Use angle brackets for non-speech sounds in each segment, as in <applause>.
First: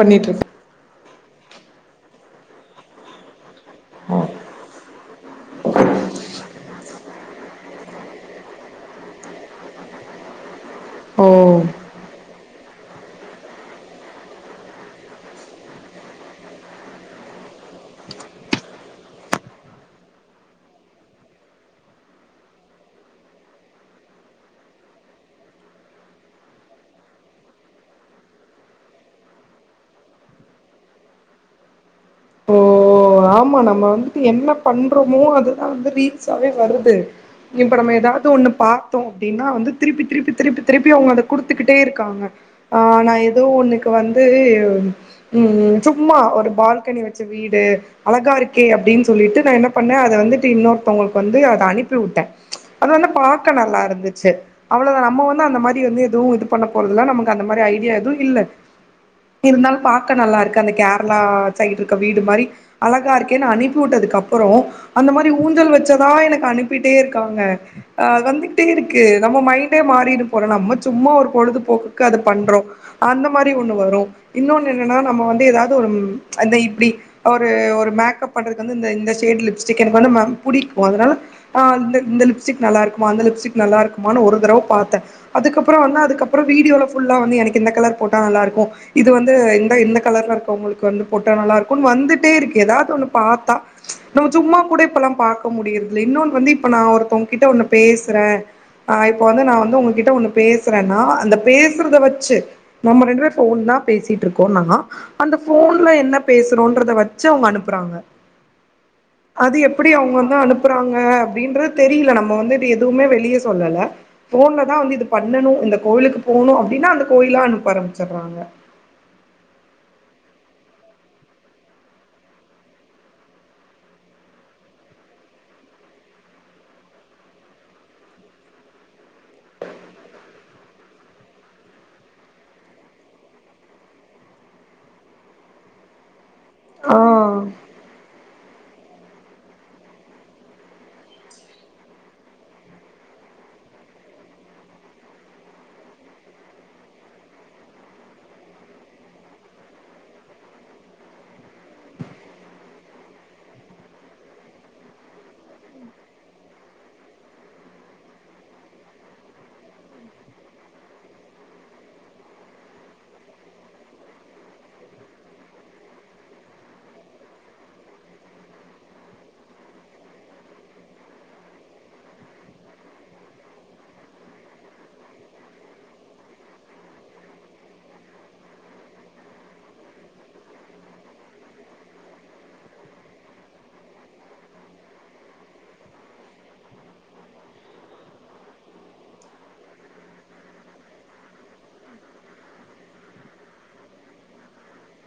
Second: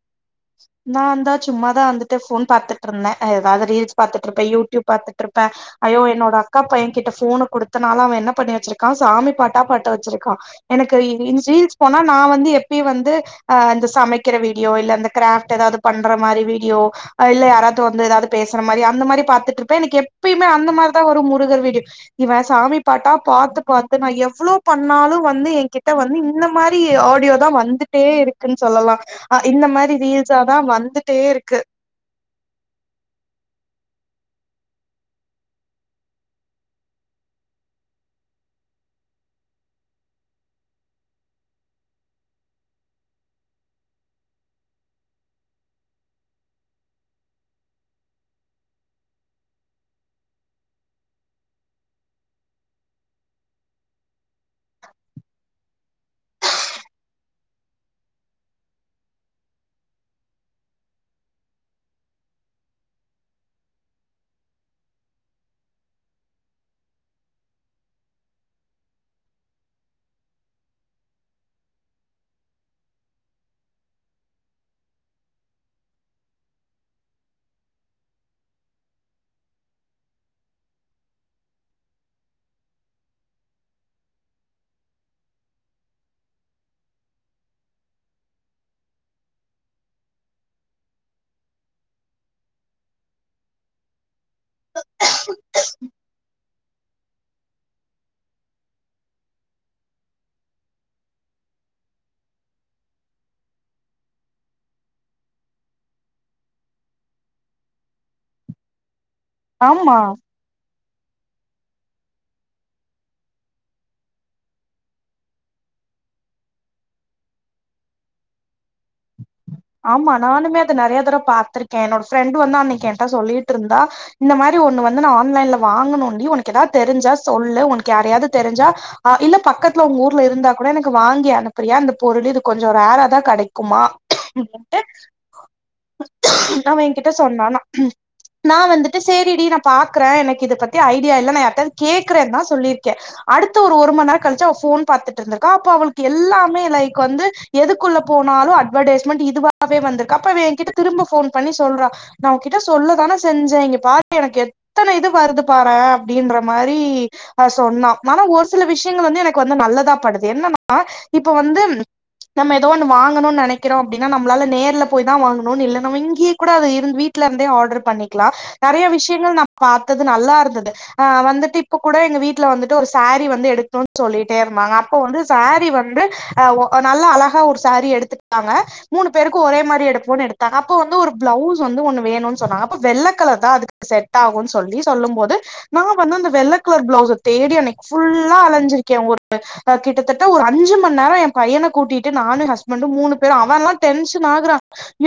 பண்ணிட்ருக்க நாந்தா சும்மாதா வந்துட்டு ஃபோன் பாத்துட்ருந்த எதாவ்து ரீல்ஸ் பாத்துட்ருப்ப யூட்யூப் பாத்து ட்ருப்ப அயோ என்னோட அக்கா பையங் கிட்ட போன குடுத்தனால அவன் என்ன பண்ணி வெச்சிருக்கா சாமி பாட்டா பாட்டு வச்சிருக்கா எனக்கு ஓ ரீல்ஸ் போனா நா வந்து எப்பயு வந்து அ இந்த சமைக்கிற வீடியோ இல்ல அந்த கிராப்ட் எதாவ்து பண்ற மாரி வீடியோ அ இல்ல யாராவ்து வந்து ஏதாவ்து பேசுற மாரி அந்த மாரி பாத்துட்ருப்பே எனக்கு எப்பயுமே அந்த மார்தா வரு முருகர் வீடியோ இவன் சாமி பாட்டா பாத்து பாத்து நா எவ்ளோ பண்ணாலு வந்து எங்கிட்ட வந்து இந்த மாரி ஆடியோ தா வந்துட்டே இருக்குன் சொல்லலா இந்த மாரி ரீல்ஸ்ஸாதா வந்துட்டே இருக்கு ஓ ஆமா நம்ம வந்துட்டு என்ன பண்றோமோ அதுதா வந்து ரீல்ஸ்ஸாவே வருது இப்ப நம்ம ஏதாவது ஒன்னு பாத்தோ அப்டின்னா வந்து திருப்பி திருப்பி திருப்பி திருப்பி அவங்க அத குடுத்துக்கிட்டே இருக்காங்க ஆ நா எதோ ஒன்னுக்கு வந்து ம் சும்மா ஒரு பால்கனி வச்ச வீடு அழகா இருக்கே அப்டின் சொல்லிட்டு நா என்ன பண்ண அத வந்துட்டு இன்னொருத்தவங்களுக்கு வந்து அத அனுப்பி விட்ட அத வந்து பாக்க நல்லாருந்துச்சு அவ்ளவுதா நம்ம வந்து அந்த மாரி வந்து எதுவு இது பண்ண போறதுல நமக்கு அந்த மாரி ஐடியா எதுவு இல்ல இருந்தாலும் பாக்க நல்லா இருக்கு அந்த கேரளா சைடு இருக்க வீடு மாரி அழகா இருக்கேன்னு அனுப்பி விட்டதுக்கப்பறோம் அந்த மாரி ஊஞ்சல் வச்சதா எனக்கு அனுப்பிட்டே இருக்காங்க ஆ வந்துட்டே இருக்கு நம்ம மைண்டே மாறி டு போல நம்ம சும்மா ஒரு பொழுதுபோக்குக்கு அது பண்றோ அந்த மாரி ஒண்ணு வரும் இன்னொன்னு என்னன்னா நம்ம வந்து ஏதாவது ஒரு அத இப்டி ஒரு மேக்கப் பண்றது வந்து இந்த ஷேட் லிப்ஸ்டிக் எனக்கு வந்து மம் புடிக்கும் அனால ஆ இந்த லிப்ஸ்டிக் நல்லா இருக்குமா அந்த லிப்ஸ்டிக் நல்லா இருக்குமான்னு ஒரு தடவ பார்த்தே அதுக்கப்புறம் வந்து அதுக்கப்புற வீடியோல புல்லா வந்து எனக்கு எந்த கலர் போட்டா நல்லா இருக்கோ இது வந்து எ எந்த கலர்ல இருக்க வங்களுக்கு வந்து போட்டா நல்லா இருக்கும்னு வந்துட் டே இருக்கு ஏதாது ஒண்ணு பார்த்தா நம்ம சும்மா கூட இப்பெல்லாம் பாக்க முடியுற்துல இன்னொன்னு வந்து இப்ப நா ஒருத்தவங்க கிட்ட ஒன்னு பேசுறே ஆ இப்ப வந்து நான் வந்து உங்ககிட்ட ஒண்ணு பேசுறேன்னா அந்த பேசுறத வச்சு நம்ம ரெண்டு பே போன் தான் பேசிட்டு இருக்கோம் நா அந்த போன்ல என்ன பேசுறோன்றத வ ச்சி அவுங்க அனுப்புறாங்க அது எப்டி ஆமா அவுங்க வந்து அனுப் றாங்க அப்டின்றத தெரில நம்ம வந்து எதுவுமே வெளியே சொல்லல போன்லதா வந்து இது பண்ணணும் இந்த கோயிலுக்கு போகணு அப்டின்னா அந்த கோயிலா அனுப்ப ஆரம்பிச்சிடுறாங்க ஆமா நானுமே அதை நிறையதடவ பா்த்திருக்கேன் என்னோட ஃப்ரெண்ட் வந்து அன்னிக்கு என்கிட்ட சொல்லிட்டு இருந்தா இந்த மாரி ஒண்ணு வந்து நான் ஆன்லைன்ல வாங்கனு டீ உனக்கு ஏதாவது தெரிஞ்சா சொல்லு உனக்கு யாரையாது தெரிஞ்சா ஆ இல்ல பக்கத்துல உங்க ஊர்ல இருந்தா கூட எனக்கு வாங்கி அனுப்பறியா இந்த பொருள் இது கொஞ்சம் ரேரா தான் கிடைக்குமா ன்ட்டு அவ என்கிட்ட ஆ சொன்னானா நான் வந்துட்டு சேரிடி நான் பாக்குறே எனக்கு இதை பத்தி ஐடியா இல்ல நான்யாராவது கேக்குறேன்னு தான் சொல்லிருக்கேன் அடுத்து ஒரு ஒரு மணி நேரம் கழிச்சு அவ போன் பார்த்துட்டு இருந்திருக்கா அப்ப அவளுக்கு எல்லாமே லைக் வந்து எதுக்குள்ள போனாலும் அட்வெர்ட்டிஸ்ட்மெண்ட் இதுவாவே வந்திருக்கு அப்போ என் கிட்ட திரும்ப போன் பண்ணி சொல்றா. நான் உகிட்ட சொல்ல தானே செஞ்சேன் இங்க பாரு எனக்கு எத்தன இது வருது பாறேன் அப்டின்ற மாரி அ சொன்னா‌ ஆனா ஒரு சில விஷயங்கள் வந்து எனக்கு வந்து நல்லதா படுது என்னன்னா இப்ப வந்து நம்ம ஏதோ ஒன்னு வாங்கணும்னு நினைக்க க்கிறோ அப்டின்னா நம்மலாலே நேர்ல போய் தான் வாங்கணும்னு இல்ல நம இங்கேயே கூட அதே வீட்ல இருந்தே ஆர்டர் பண்ணிக்கலாம் நிறைய விஷயங்கள் நா பார்த்தது நல்லா இருந்தது அ வந்துட்டு இப்ப கூட எங்க வீட்ல வந்துட்டு ஒரு சாரீ வந்து எடுக்கணுன்னு சொல்லிட்டே இருந்தாங்க அப்போ வந்து சாரீ வந்து அ நல்லா அழகா ஒரு சாரி எடுத்துகிட்டாங்க மூணு பேருக்கு ஒரே மாரி எடுப்போன்னு எடுத்தாங் அப்ப வந்து ஒரு பிளவுஸ் வந்து ஒண்ணு வேணும்னு சொன்னாங்க அப்ப வெள்ளை கலர் தான் அதுக்கு செட் ஆகுன்னு சொல்லி சொல்லும் போது நான் வந்து அந்த வெள்ளை கலர் பிளவுஸை தேடி அன்னிக்கி ஃபுல்லா அலைஞ்சிருக்கேன் ஒருத்த கிட்டத்தட்ட ஒரு அஞ்சு மண்நேரோ என் பையன கூட்டிட்டு நானும் என் ஹஸ்பண்ட்டும் மூனு அவ எல்லா டென்ஷன் ஆகுறான்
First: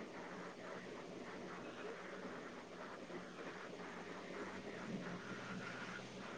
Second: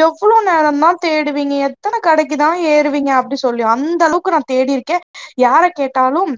எவ்ளோ நேரந்தான் தேடுவீங்க எத்தனை கடைக்குதான் ஏறுவீங்க அப்டி சொல்லி அந்த அளவுக்கு நான் தேடியிருக்கே யார கேட்டாலும்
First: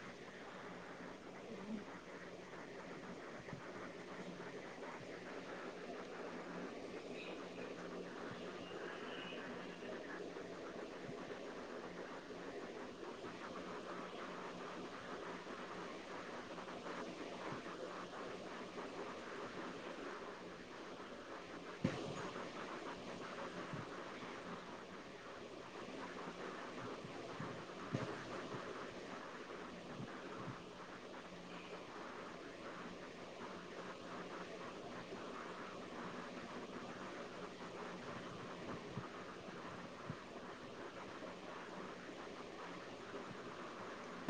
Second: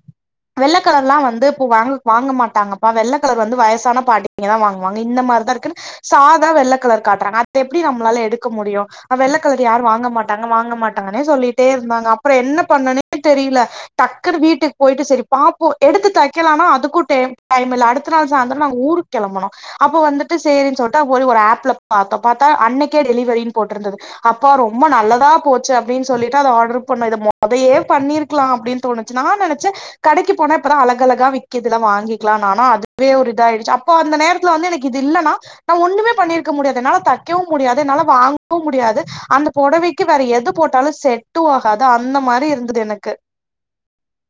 வெள்ளை கலர் எல்லா வந்து இப்போ வாங் வாங்க மாட்டாங்கப்பா வெள்ளை கலர் வந்து வயசான பாட்டி ங்க தான் வாங்குவாங்க இந்த மாரிதான் இருக்குன்னு சாதா வெள்ளை கலர் காட்டுறாங்க அத்தெப்படி நம்மளால எடுக்க முடியும் ஆ வெள்ளக்கலர் யாரும் வாங்க மாட்டாங்க வாங்க மாட்டாங்கன்னே சொல்லிட்டே இருந்தாங்க அப்பறோ என்ன பண்ணனுனே தெரில டக்குனு வீட்டுக்கு போயிட்டு சரி பாப்போம் எடுத்து தைக்கலான அதுக்கு டே டைம் இல்ல அடுத்த நாள் சாயந்திரம் நா ஊருக்கு கிளம்பனு அப்ப வந்துட்டு சேரின்னு சொல்ட்டு போய் ஒரு ஆப்லே பார்த்தோம் பார்த்தா அன்னைக்கே டெலிவரின்னு போட்டிருந்தது அப்பா ரொம்ப நல்லதா போச்சு அப்டின்னு சொல்லிட்டு அத ஆர்டர் பண்ணோ இத மொதலே பண்ணிரு கலாம் அப்டின்னு தோணிச்சு நா நெனச்சே கடக்கி போனா இப்பதா அழகழகா விக்கிதுல வாங்கிக்கலா ஆனா அதுவே ஒரு இத ஆயிடுச்சி அப்ப அந்த நேரத் துல வந்து எனக்கிது இல்லன்னா நா ஒண்ணுமே பண்ணிருக்க முடியாது என்னால தக்கயு முடியாது என்னால வாங்கவும் முடியாது அந்த பொடவைக்கு வேற எது போட்டாலும் செட்டும் ஆகாது அந்த மாரி இருந்துது எனக்கு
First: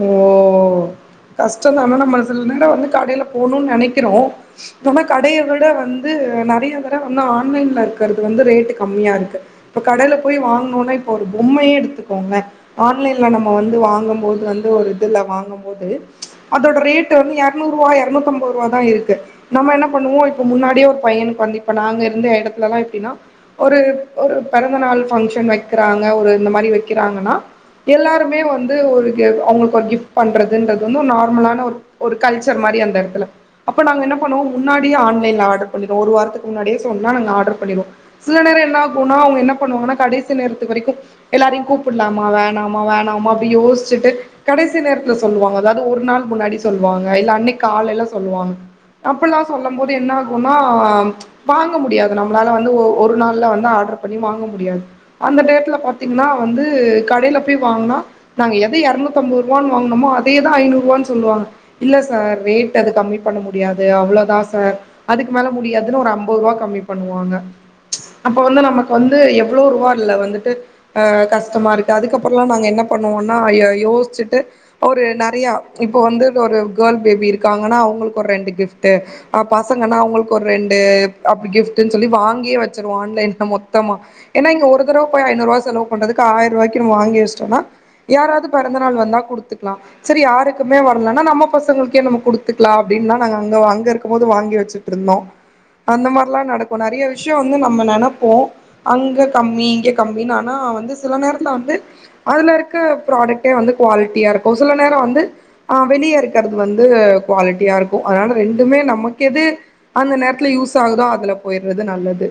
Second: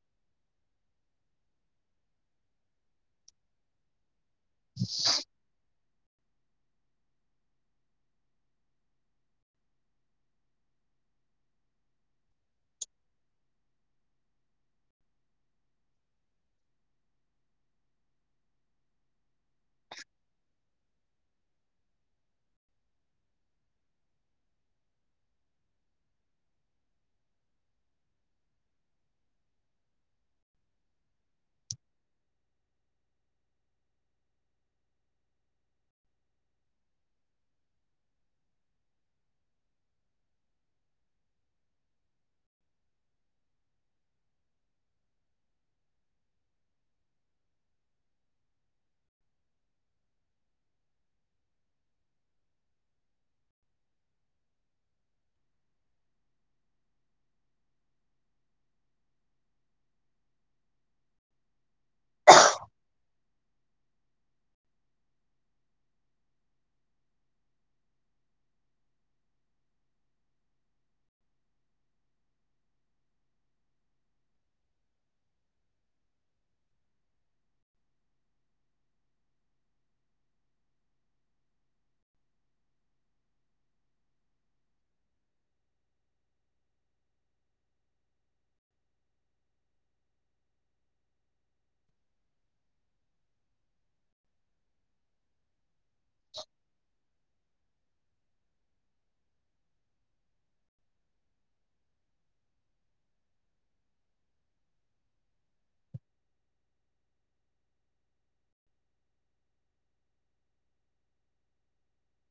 ஓ கஷ்டந்தான நம்மள சில நேரம் வந்து கடைல போணுன்னு நெனக்கிறோ இல்லன்னா கடைய விட வந் இது நறைய தட வந்து ஆன்லைன்ல இருக்கற்து வந்து ரேட்டு் கம்மியாருக்கு இப்ப கடைல போய் வாங்னும்னா இப்ப ஒரு பொம்மையே எடுத்துக்கோங்க ஆன்லைன்ல நம்ப வந்து வாங்கும் போது வந் ஒரு இதுல வாங்கும் போது அதோட ரேட்டு வந்து எர்நூறுவா எர்நூத்தம்பது ரூவாதா இருக்கு நம்ப என்ன பண்ணுவோ இப்ப முன்னாடியே ஒரு பையனுக்கு வந்து இப்ப நாங்க இருந்த எடத்துலல்லாம் எப்டினா ஒரு ஒரு பெறந்தநாள் ஃபங்க்ஷன் வெக்கிறாங்க ஒரு இந்த மாரி வெக்கிறாங்ன்னா எல்லாருமே வந்து ஒரு கேவா அவுங்ளுக்கு ஒரு கிஃப் பண்றதுன்றது வந்து நார்மலான ஒரு ஒரு கல்ச்சர் மாரி அந்த எடத்துல அப்போ நாங்க என்ன பண்ணுவோ முன்னாடியே ஆன்லைன்ல ஆர்டர் பண்ணிருவோ ஒரு வாரத்துக்கு முன்னாடியே சொன்னா நாங்க ஆர்டர் பண்ணிருவோ சில நேரம் என்ன ஆகும்ன்னா அவுங்க என்ன பண்ணுவாங்கன்னா கடைசி நேரத்து வரைக்கு எல்லாரையு கூப்புட்லாமா வேணாமா வேணாமா அப்டி யோஷ்ச்சுட்டு கடைசி நேரத்ல சொல்லுவாங்க அதாவ்து ஒரு நாள் முன்னாடி சொல்லுவாங்க இல்ல அன்னைக் காலைல்ல சொல்லுவாங்க அப்பல்லாம் சொல்லும் போது என்ன ஆகும்னா வாங்க முடியாது நம்மளால வந்து ஒரு நாள்ல வந்து ஆர்டர் பண்ணி வாங்க முடியாது அந்த டேட்ல பாத்தீங்ன்னா வந்து கடைல போய் வாங்னா நாங்க எத எரநூத் தம்பதுரூவா வாங்னமோ அதேதா ஐநூறுரூவான்னு சொல்லுவாங்க இல்ல சார் ரேட் அது கம்மி பண்ண முடியாது அவ்ளோதா சார் அதுக்கு மேல முடியாதுன்னு ஒரு அம்பது ரூவா கம்மி பண்ணுவாங்க அப்ப வந்து நமக்கு வந்து எவ்ளோரூவா இல்ல வந்துட்டு அ கஷ்டமாருக்கு அதுக்கப்றோலா நாங்க என்ன பண்ணுவோம்னா யோஷ்ச்சுட்டு ஒரு நெறையா இப்ப வந்து ஒரு கேர்ள் பேபி இருக்காங்கன்னா அவுங்களுக் ஒரு ரெண்டு கிஃப்ட்டு அ பசங்கன்னா அவுங்களுக்கு ஒரு ரெண்டு அப்டி கிஃப்டுன்னு சொல்லி வாங்கியே வச்சருவோ ஆன்லைன்ல மொத்தமா ஏன்னா இங்க ஒரு தரவ போய் ஐநூறுவா செலவு பண்ணதுக்கு ஆயிரரூவாய்க்கு வாங்கி வச்ட்டோனா யாராவ்து பெறந் த நாள் வந்தா குடுத்துக்கலா சரி யாருக்குமே வர்லன்னா நம்ம பசங்களுக்கே நம்ம குடுத்துக்கலா அப்டின்லா நாங்க அங்கருக்கும் போது வாங்கி வச்சுட்ருந்தோ அந்த மாரிலாம் நடக்கும் நறைய விஷ் யோ வந்து நம்ம நெனப்போ அங்க கம்மி இங்க கம்மினு ஆனா வந்து சில நேரத்துல வந்து அதுலருக்க ப்ராடக்ட்டே வந்து குவாலிட்டியா இருக்கும் சில நேரம் வந்து ஆ வெளிய இருக்கற்து வந்து குவாலிட்டியா இருக்கும் அதனால ரெண்டுமே நமக்கெது அந்த நேரத்ல யூஸ் ஆகுதோ அதுல போய்றது நல்லது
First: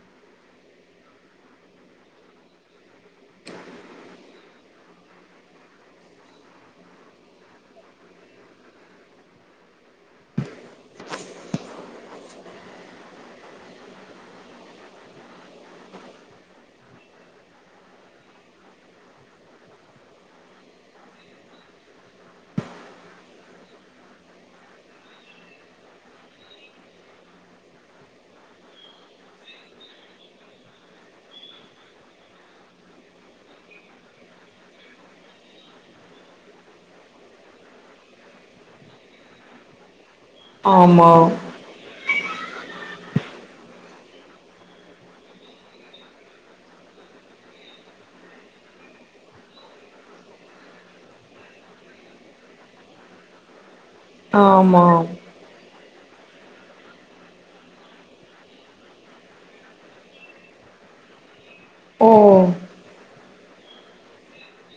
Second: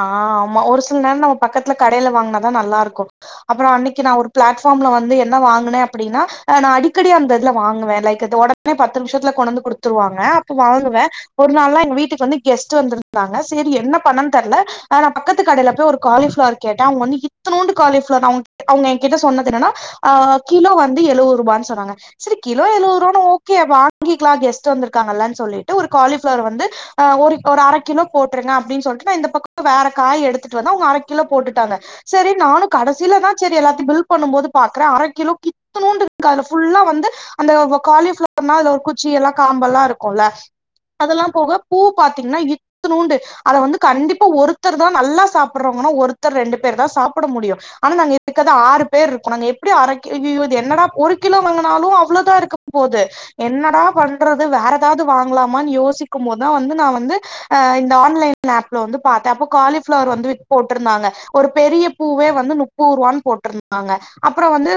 ஆ ஆமா ஒரு சில நேரம் நம்ம பக்கத்துல கடைல வாங்னாதா நல்லாருக்கும் அப்புறம் அன்னக்கி நா ஒரு பிளாட்ஃபார்ம்ல வந்து என்ன வாங்னே அப்படின்னா ஆ நா அடிக்கடி அந்த இதுல வாங்குவே லைக் அது பத்து நிம்ஷத்துல கொண்டு வந்து குடுத்துருவாங்க அப்ப வாங்குவே ஒரு நாள்தா எங்க வீட்டுக்கு வந்து கெஸ்ட்டு வந்திருந்தாங்க செரி என்ன பண்ணனு தெர்ல ஆனா பக்கத்து கடைல போய் ஒரு காலிஃப்ளவர் கேட்டே அங்க வந்து இத்துனுன்ட்டு காலிஃப்ளவர் அவுங்க எங்கிட்ட சொன்னது என்னதுன்னா அ கிலோ வந்து எழுபதுரூபான்னு சொன்னாங்க சரி கிலோ எழுவரூபானா ஓகே வாங்கிக்லா கெஸ்ட்டு வந்திருக்காங்கள்ல சொல்லிட்டு ஒரு காலிஃபிளவர் வந்து ஆ ஒரு அர கிலோ போட்ருங்க அப்டின் சொல்ட்டு ஆனா இந்த பக்கம் வேற காய் எடுத்துட்டு வந்த அவுங்க அர கிலோ போட்டுட்டாங்க செரி நானு கடைசிலதா சரி எல்லாத்தையும் பில் பண்ணும் போது பாக்குற அரை கிலோ கித்தணுண்ட்டு இருக்கு அதுல ஃபுல்லா வந்து அந்த காலிஃப்ளவர்னா அது ஒரு குச்சில்லா காம்பெல்லா இருக்கும்ல ஆமா அதெல்லா போக பூ பாத்தீங்கன்னா இத்துலூண்டு அத வந்து கண்டிப்பா ஒருத்தர்தா நல்லா சாப்றவங்கன்னா ஒருத்தர் ரெண்டு பேர்தா சாப்ட முடியு ஆனா நாங்க இருக்கது ஆறு பேர் இருக்கோ எப்டி அரகீ இது என்னடா ஒரு கிலோ வாங்கினாலு அவ்ளோதா இருக்கு போது என்னடா பண் வேற ஆமா ஏதாவது வாங்கலாமானு யோசிக்கும் போதா வந்து நா வந்து ஆ இந்த ஆன்லைன் ஆப்ல வந்து பாத்த அப்ப காலிஃபிளவர் வந்து போட்டுருந்தாங்க ஒரு பெரிய ஓ பூவே வந்து நுப் பூர்வான் போட்ருந்தாங்க அப்பற வந்து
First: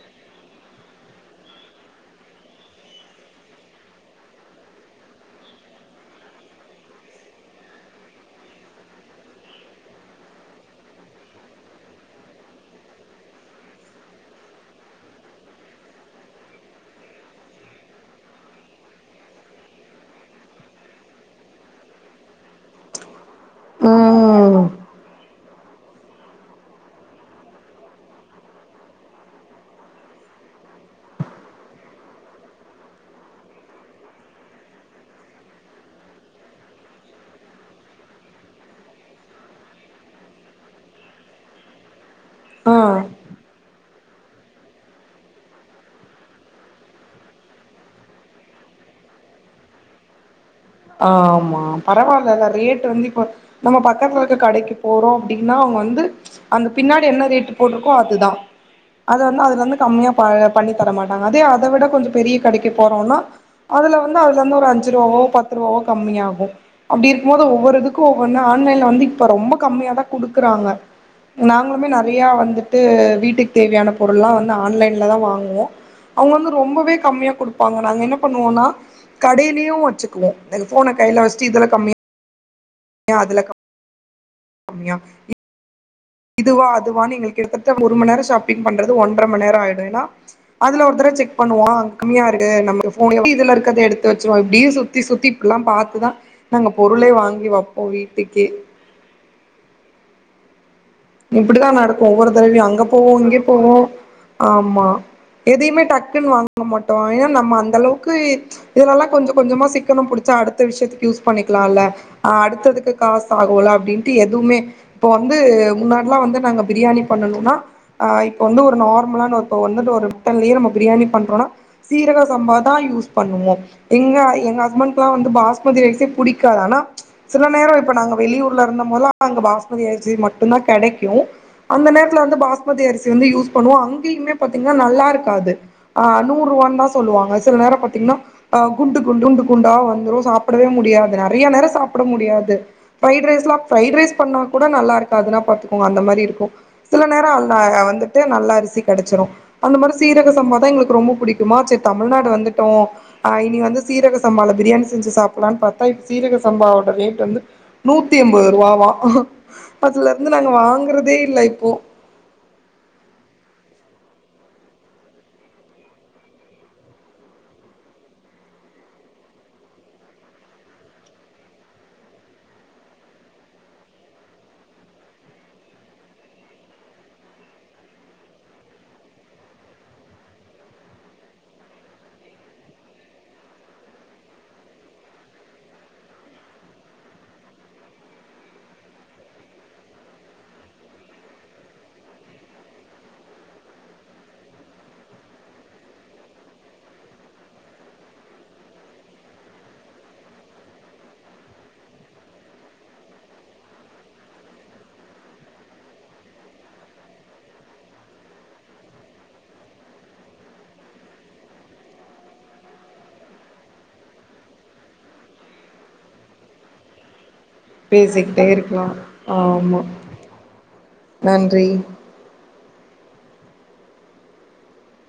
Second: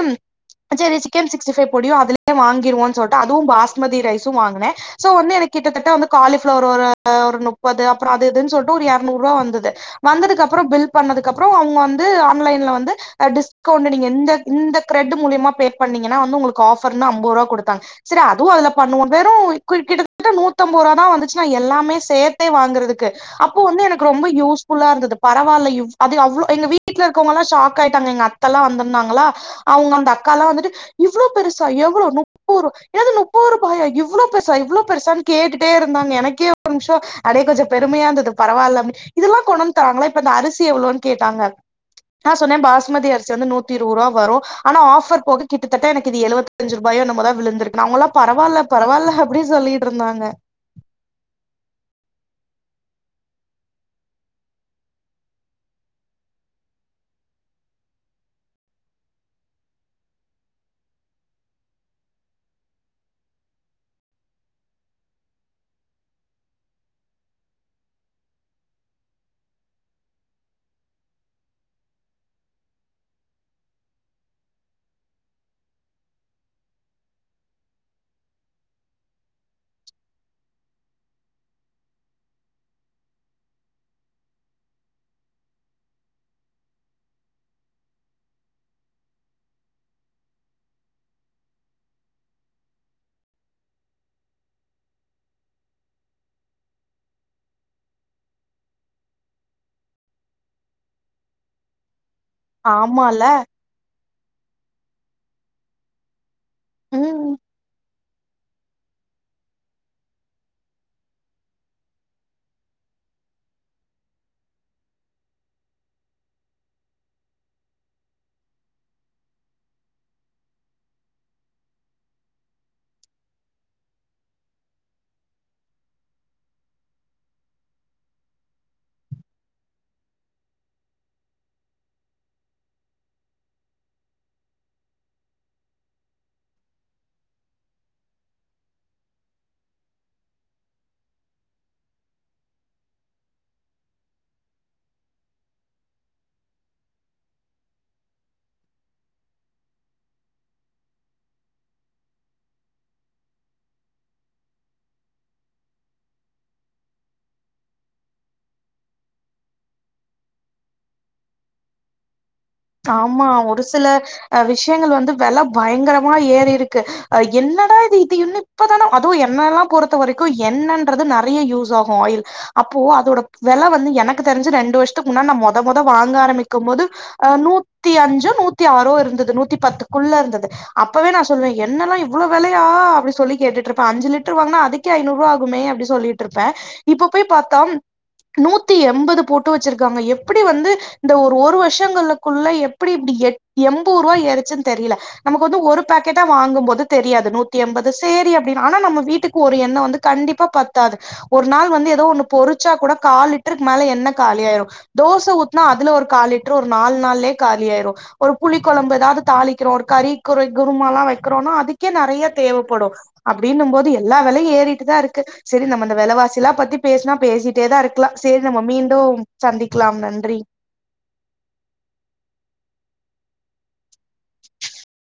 சேரி சிக்கன் சிக்ஸ்டி ஃபைவ் பொடியு அதுலயே வாங்கிருவோனு சொல்ட்டு அதுவு பாஸ்மதி ரைஸு வாங்கன சோ வந்து எனக்கு கிட்டத்தட்ட வந்து காலிஃபிளவர் ஒரு ஒரு நுப்பது அப்பற ததுன் சொல்ட்டு ஒரு எரநூறு ரூபா வந்துது வந்ததுக்கு அப்பற பில் பண்ணதுக்கு அப்பற அவுங்க வந்து ஆன்லைன்ல வந்து அ‌ டிஸ்கவுண்ட் நீங்க இந்த இந்த கிரெட் மூலியமா பே பண்ணீங்கன்னா வந்து உங்களுக்கு ஆஃபர்னு அம்பது ரூபா குடுத்தாங்க சரி அதுவு அதுல பண்ணுவோ வெறும் கி கிட்டத்தட்ட நூத்தம்பது ரூபாதா வந்துச்சுன்னா எல்லாமே சேத்தே வாங்கறதுக்கு அப்போ வந்து எனக்கு ரொம்ப ம் யூஸ்ஃபுல்லா இருந்தது பரவாயில்ல இவ் அது அவ்ளோ எங்க வீட்டுல இருக்கவங்கல்லா ஷாக் ஆயிட்டாங்க எங்க அத்தல்லா வந்தருந்தாங்களா அவுங்க அந்த அக்கால்லா வந்துட்டு இவ்வளோ பெருசா எவ்வளோ நுப்பது ரூவா ஏது நுப்பது ரூபாயா இவ்வளோ பெருசா இவ்வளோ பெருசான்னு கேட்டுட்டே இருந்தாங்க எனக்கே ஒரு நிமிஷொ அடே கொஞ்சொ பெருமையா இந்தது பரவால்ல இதெல்லா கொண்டு வந்து தராங்களா இப்ப இந்த அரிசி எவ்ளோன் கேட்டாங்க நா சொன்னே ஆ பாஸ்மதி அரிசி வந்து நூத்தி இருவது ரூவா வரு ஆனா ஆஃபர் போக கிட்டத்தட்ட எனக்கு இது எழுபத்தஞ்சு ரூபாயோ என்னமோதா விழுந்துருக்குனு அவங்கள்ளா பரவால்ல பரவால்ல அப்டி சொல்லிட்டுருந்தாங்க ஆ ஆமா பரவால்லதா ரேட் வந்து இப்ப நம்ம பக்கத்துல இருக்க கடைக்குப் போறோ அப்டின்னா அவுங்க வந்து அந்த பின்னாடி என்ன ரேட்டு் போட்ருக்கோ அதுதா அத வந்து அதுலருந்து கம்மியா ப பண்ணித் தரமாட்டாங்க அதே அத விட கொஞ்சொ பெரிய கடைக்குப் போறோன்னா அதுல வந்து அதுலருந்து ஒரு அஞ்சு ரூவாவோ பத்து ரூவாவோ கம்மியாகு அப்டி இருக்கும்போது ஒவ்வொரு இதுக்கு ஒவ்வொன்னு ஆன்லைன்ல வந்து இப்ப ரொம்ப கம்மியாதா குடுக்கறாங்க நாங்களுமே நெறையா வந்துட்டு வீட்டுக்குத் தேவையான பொருள்லா வந்து ஆன்லைன்ல தா வாங்குவோ அவுங்க வந்து ரொம்பவே கம்மியாக் குடுப்பாங்க நாங்க என்ன பண்ணுவோன்னா கடைலயு வச்சு <unintelligible> ஃபோனக் கைல வச்ட்டு இதுல கம்மியா ஏ அதுல கம் மியா இதுவா அதுவானு எங்களுக்கு கிட்டத்தட்ட ஒரு ம நேரொ ஷாப்பிங் பண்றது ஒன்ற ம நேர ஆயிடு ஏன்னா அதுல ஒரு தடவ செக் பண்ணுவோ ஆ கம்மியா இருக்கு நம்ம ஃபோன் இப்டி இதுல இருக்கறத எடுத்து வெச்சருவோ இப்டி சுத்தி சுத்தி அப்டிலா பாத்துதா நாங்க பொருளே வாங்கி வெப்போ வீட்டுக்கே இப்டிதா நடக்கு ஒவ்வொரு தடவையு அங்க போவோ ஆமால்ல இங்க போவோ ஆமா எதையுமே டக்குன்னு வாங்க மாட்டோ ஏன்னா ம் நம்ம அந்தளவுக் க்கு இதுலெல்லா கொஞ்சொ கொஞ்சமா சிக்கனம் புடிச்சு அடுத்த விஷயத்துக்கு யூஸ் பண்ணிக்கலால்ல ஆ அடுத்ததுக்கு காசு ஆகுல அப்டின்ட்டு எதுமே இப்போ வந்து இது மாதிரி எல்லா வந்து நாங்க பிரியாணி பண்ணனுன்னா ஆ இப்ப வந்து ஒரு நார்மலான ஒரு இப்ப வந்துட்டு ஒரு மட்டன்லயே நம்ம பிரியாணி பண்றோனா சீரக சம்பாதா யூஸ் பண்ணுவோ இங்க எங்க ஹஸ்பண்ட்க்கெல்லா வந்து பாஸ்மதி ரைசே புடிக்காது ஆனா சில நேரோ இப்ப நாங்க வெளியூர்ல இருந்த போதுல்லா அங்க பாஸ்மதி அரிசி மட்டுந்தா கெடைக்கு அந்த நேரத்துல வந்து பாஸ்மதி அரிசி வந்து யூஸ் பண்ணுவோ அங்கயுமே பாத்தீங்கன்னா நல்லாருக்காது ஆ நூர் ரூவான்தா சொல்லுவாங்க சில நேரோ பாத்தீங்னா அ குண்டு குண்டுண்டு குண்டா வந்துரு சாப்டவே முடியாது நெறைய நேரோ சாப்ட முடியாது ஃப்ரைட் ரைஸ்லா ஃப்ரைட் ரைஸ் பண்ணாக் கூட நல்லாருக்குதுன்னா பாத்துக்கோங்க அந்த மாரி இருக்கு சில நேரோ அல்லா வந்துட்டு நல்ல அரிசி கெடச்சிரு அந்த மாரி சீரக சம்பாதா எங்ளுக்கு ரொம்ப புடிக்குமா செரி தமிழ்நாடு வந்துட்டோ ஆ இனி வந்து சீரக சம்பால பிரியாணி செஞ்சு சாப்பல்லான் பாத்தா இப்ப சீரக சம்பாவோட ரேட் வந்து நூத்தி எம்பது ரூவாவா அதுலருந்து நாங்க வாங்கறதே இல்ல இப்போ ஆமா ஒரு சில விஷயங்கள் வந்து வெல பயங்கரமா ஏறி இருக்கு என்னடா இது இது இன்னு இப்பதானே அதுவு எண்ணெல்லா பொறுத்த வரைக்கும் எண்ணென்றது நெறைய யூஸ் ஆகு ஆயில் அப்போ அதோட வெல வந்து எனக்கு தெரிஞ்சி ரெண்டு வருஷத்துக்கு முன்ன நா மொத மொத வாங்க ஆரம்பிக்கும் போது ஆ நூத்தி அஞ்சோ நூத்தி ஆறோ இருந்தது நூத்தி பத்துக்குள்ள இருந்தது அப்பவே நா சொல்வே எண்ணெல்லா இவ்ளோ வெலையா அப்டி சொல்லி கேட்டுட்டு இருப்பே அஞ்சி லிட்டர் வாங்கனா அதுக் கே ஐநூறு ரூபா ஆகுமே அப்டி சொல்லிட்டு இருப்பே இப்ப போய் பாத்தா நூத்தி எண்பது போட்டு வெச்சிருக்காங்க எப்டி வந்து இந்த ஒரு ஒரு வர்ஷங்கள்லு குள்ள எப்டி இப்டி எட் எண்பது ரூபா ஏறுச்சின்னு தெரியில நமக்கு வந்து ஒரு பாக்கெட்டா வாங்கும் போது தெரியாது நூத்தி எண்பது செரி அப்டின்னு ஆனா நம்ம வீட்டுக்கு ஒரு எண்ண வந்து கண்டிப்பா பத்தாது ஒரு நாள் வந்து ஏதோ ஒண்ணு பொறிச்சா கூட கால் லிட்டருக்கு மேல எண்ண காலி ஆயிரு தோச ஊத்னா அதுல ஒரு கால் லிட்டர் ஒரு நால் நாள்லே காலி ஆயிரு ஒரு புளி குழம்பு ஏதாவது தாளிக்கிறோ ஒரு கறி குறை குரும ல்லா வக்கிறோன்னா அதுக்கே நெறைய தேவப்படு அப்டின்னும் போது எல்லா வெலையு ஏறிட்டுதா இருக்கு செரி நம்ம அந்த வெலவாசில்லா பத்தி பேசினா பேசிட் ட்டேதா இருக்கலா செரி பேசிக்கிட்டே நம்ம இருக்கலா மீண்டும் ஆமா சந்திக்கலாம் நன்றி நன்றி